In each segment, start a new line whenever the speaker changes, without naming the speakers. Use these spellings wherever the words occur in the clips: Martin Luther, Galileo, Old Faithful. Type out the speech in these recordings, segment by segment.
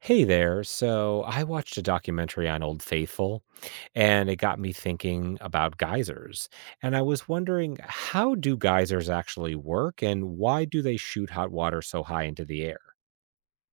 Hey there. So I watched a documentary on Old Faithful and it got me thinking about geysers. And I was wondering, how do geysers actually work and why do they shoot hot water so high into the air?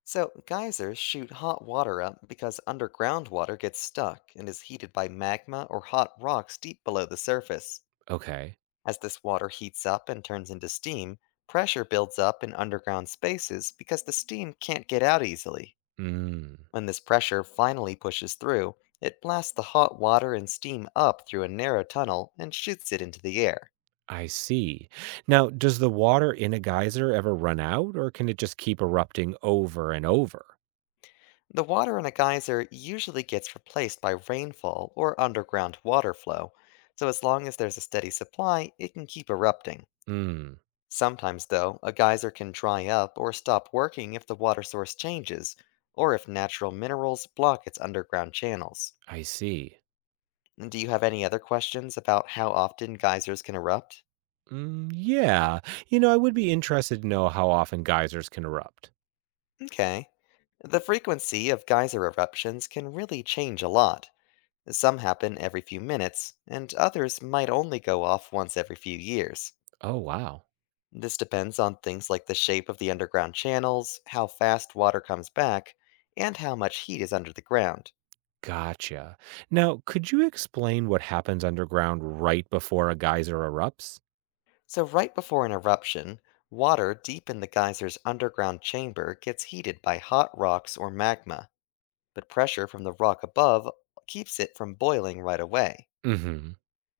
So, geysers shoot hot water up because underground water gets stuck and is heated by magma or hot rocks deep below the surface.
Okay.
As this water heats up and turns into steam, pressure builds up in underground spaces because the steam can't get out easily.
Mm.
When this pressure finally pushes through, it blasts the hot water and steam up through a narrow tunnel and shoots it into the air.
I see. Now, does the water in a geyser ever run out, or can it just keep erupting over and over?
The water in a geyser usually gets replaced by rainfall or underground water flow, so as long as there's a steady supply, it can keep erupting.
Mm.
Sometimes, though, a geyser can dry up or stop working if the water source changes, or if natural minerals block its underground channels.
I see.
Do you have any other questions about how often geysers can erupt?
Mm, yeah. I would be interested to know how often geysers can erupt.
Okay. The frequency of geyser eruptions can really change a lot. Some happen every few minutes, and others might only go off once every few years.
Oh, wow.
This depends on things like the shape of the underground channels, how fast water comes back, and how much heat is under the ground.
Gotcha. Now, could you explain what happens underground right before a geyser erupts?
So, right before an eruption, water deep in the geyser's underground chamber gets heated by hot rocks or magma, but pressure from the rock above keeps it from boiling right away.
Hmm.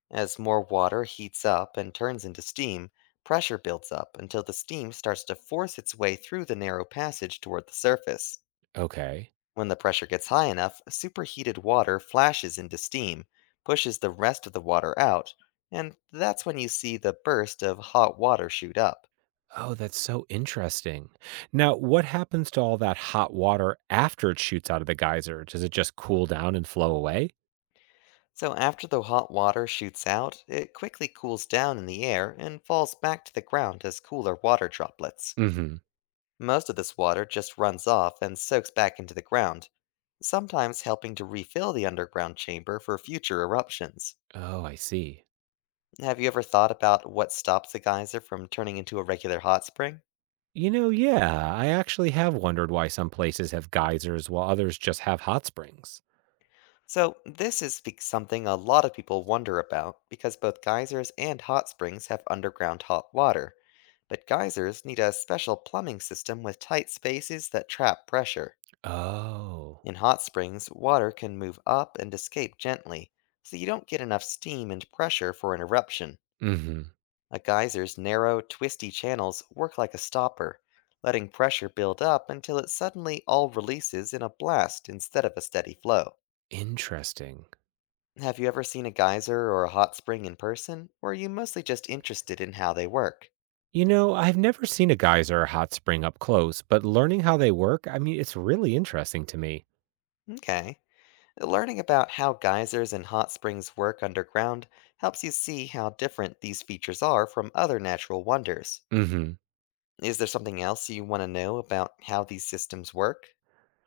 As more water heats up and turns into steam, pressure builds up until the steam starts to force its way through the narrow passage toward the surface.
Okay.
When the pressure gets high enough, superheated water flashes into steam, pushes the rest of the water out, and that's when you see the burst of hot water shoot up.
Oh, that's so interesting. Now, what happens to all that hot water after it shoots out of the geyser? Does it just cool down and flow away?
So, after the hot water shoots out, it quickly cools down in the air and falls back to the ground as cooler water droplets.
Hmm.
Most of this water just runs off and soaks back into the ground, sometimes helping to refill the underground chamber for future eruptions.
Oh, I see.
Have you ever thought about what stops a geyser from turning into a regular hot spring?
You know, yeah, I actually have wondered why some places have geysers while others just have hot springs.
So, this is something a lot of people wonder about because both geysers and hot springs have underground hot water. But geysers need a special plumbing system with tight spaces that trap pressure.
Oh.
In hot springs, water can move up and escape gently, so you don't get enough steam and pressure for an eruption.
Hmm.
A geyser's narrow, twisty channels work like a stopper, letting pressure build up until it suddenly all releases in a blast instead of a steady flow.
Interesting.
Have you ever seen a geyser or a hot spring in person, or are you mostly just interested in how they work?
You know, I've never seen a geyser or hot spring up close, but learning how they work, I mean, it's really interesting to me.
Okay. Learning about how geysers and hot springs work underground helps you see how different these features are from other natural wonders.
Hmm.
Is there something else you want to know about how these systems work?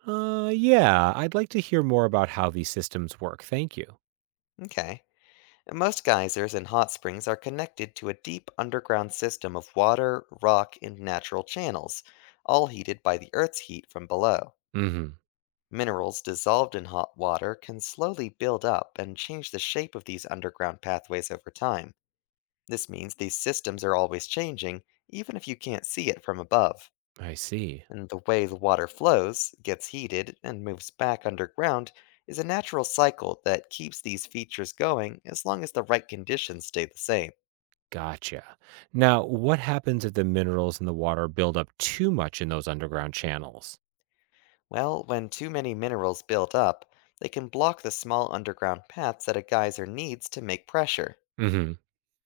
Yeah, I'd like to hear more about how these systems work. Thank you.
Okay. Most geysers and hot springs are connected to a deep underground system of water, rock, and natural channels, all heated by the Earth's heat from below.
Hmm.
Minerals dissolved in hot water can slowly build up and change the shape of these underground pathways over time. This means these systems are always changing, even if you can't see it from above.
I see.
And the way the water flows, gets heated, and moves back underground is a natural cycle that keeps these features going as long as the right conditions stay the same.
Gotcha. Now, what happens if the minerals in the water build up too much in those underground channels?
Well, when too many minerals build up, they can block the small underground paths that a geyser needs to make pressure.
Hmm.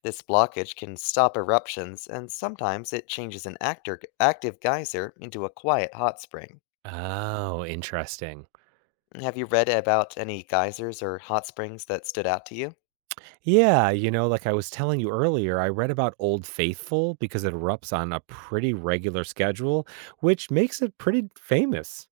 This blockage can stop eruptions, and sometimes it changes an active geyser into a quiet hot spring.
Oh, interesting.
Have you read about any geysers or hot springs that stood out to you?
Yeah, you know, like I was telling you earlier, I read about Old Faithful because it erupts on a pretty regular schedule, which makes it pretty famous.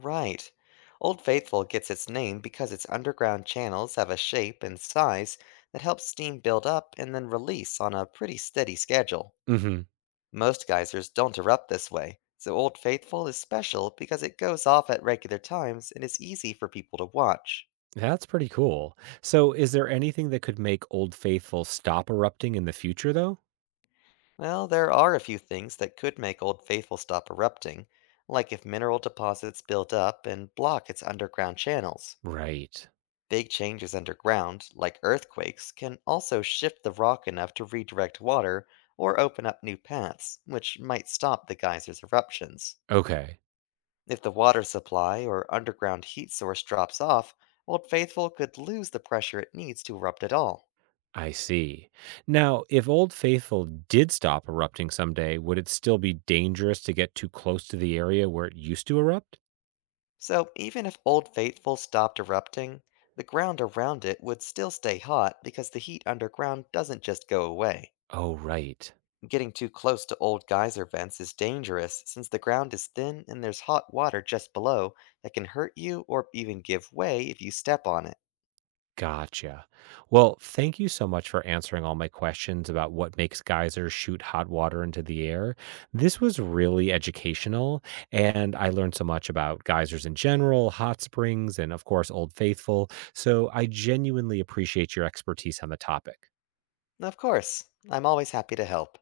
Right. Old Faithful gets its name because its underground channels have a shape and size that helps steam build up and then release on a pretty steady schedule.
Hmm.
Most geysers don't erupt this way, so Old Faithful is special because it goes off at regular times and is easy for people to watch.
That's pretty cool. So, is there anything that could make Old Faithful stop erupting in the future, though?
Well, there are a few things that could make Old Faithful stop erupting, like if mineral deposits build up and block its underground channels.
Right.
Big changes underground, like earthquakes, can also shift the rock enough to redirect water or open up new paths, which might stop the geyser's eruptions.
Okay.
If the water supply or underground heat source drops off, Old Faithful could lose the pressure it needs to erupt at all.
I see. Now, if Old Faithful did stop erupting someday, would it still be dangerous to get too close to the area where it used to erupt?
So, even if Old Faithful stopped erupting, the ground around it would still stay hot because the heat underground doesn't just go away.
Oh, right.
Getting too close to old geyser vents is dangerous since the ground is thin and there's hot water just below that can hurt you or even give way if you step on it.
Gotcha. Well, thank you so much for answering all my questions about what makes geysers shoot hot water into the air. This was really educational, and I learned so much about geysers in general, hot springs, and of course, Old Faithful. So I genuinely appreciate your expertise on the topic.
Of course, I'm always happy to help.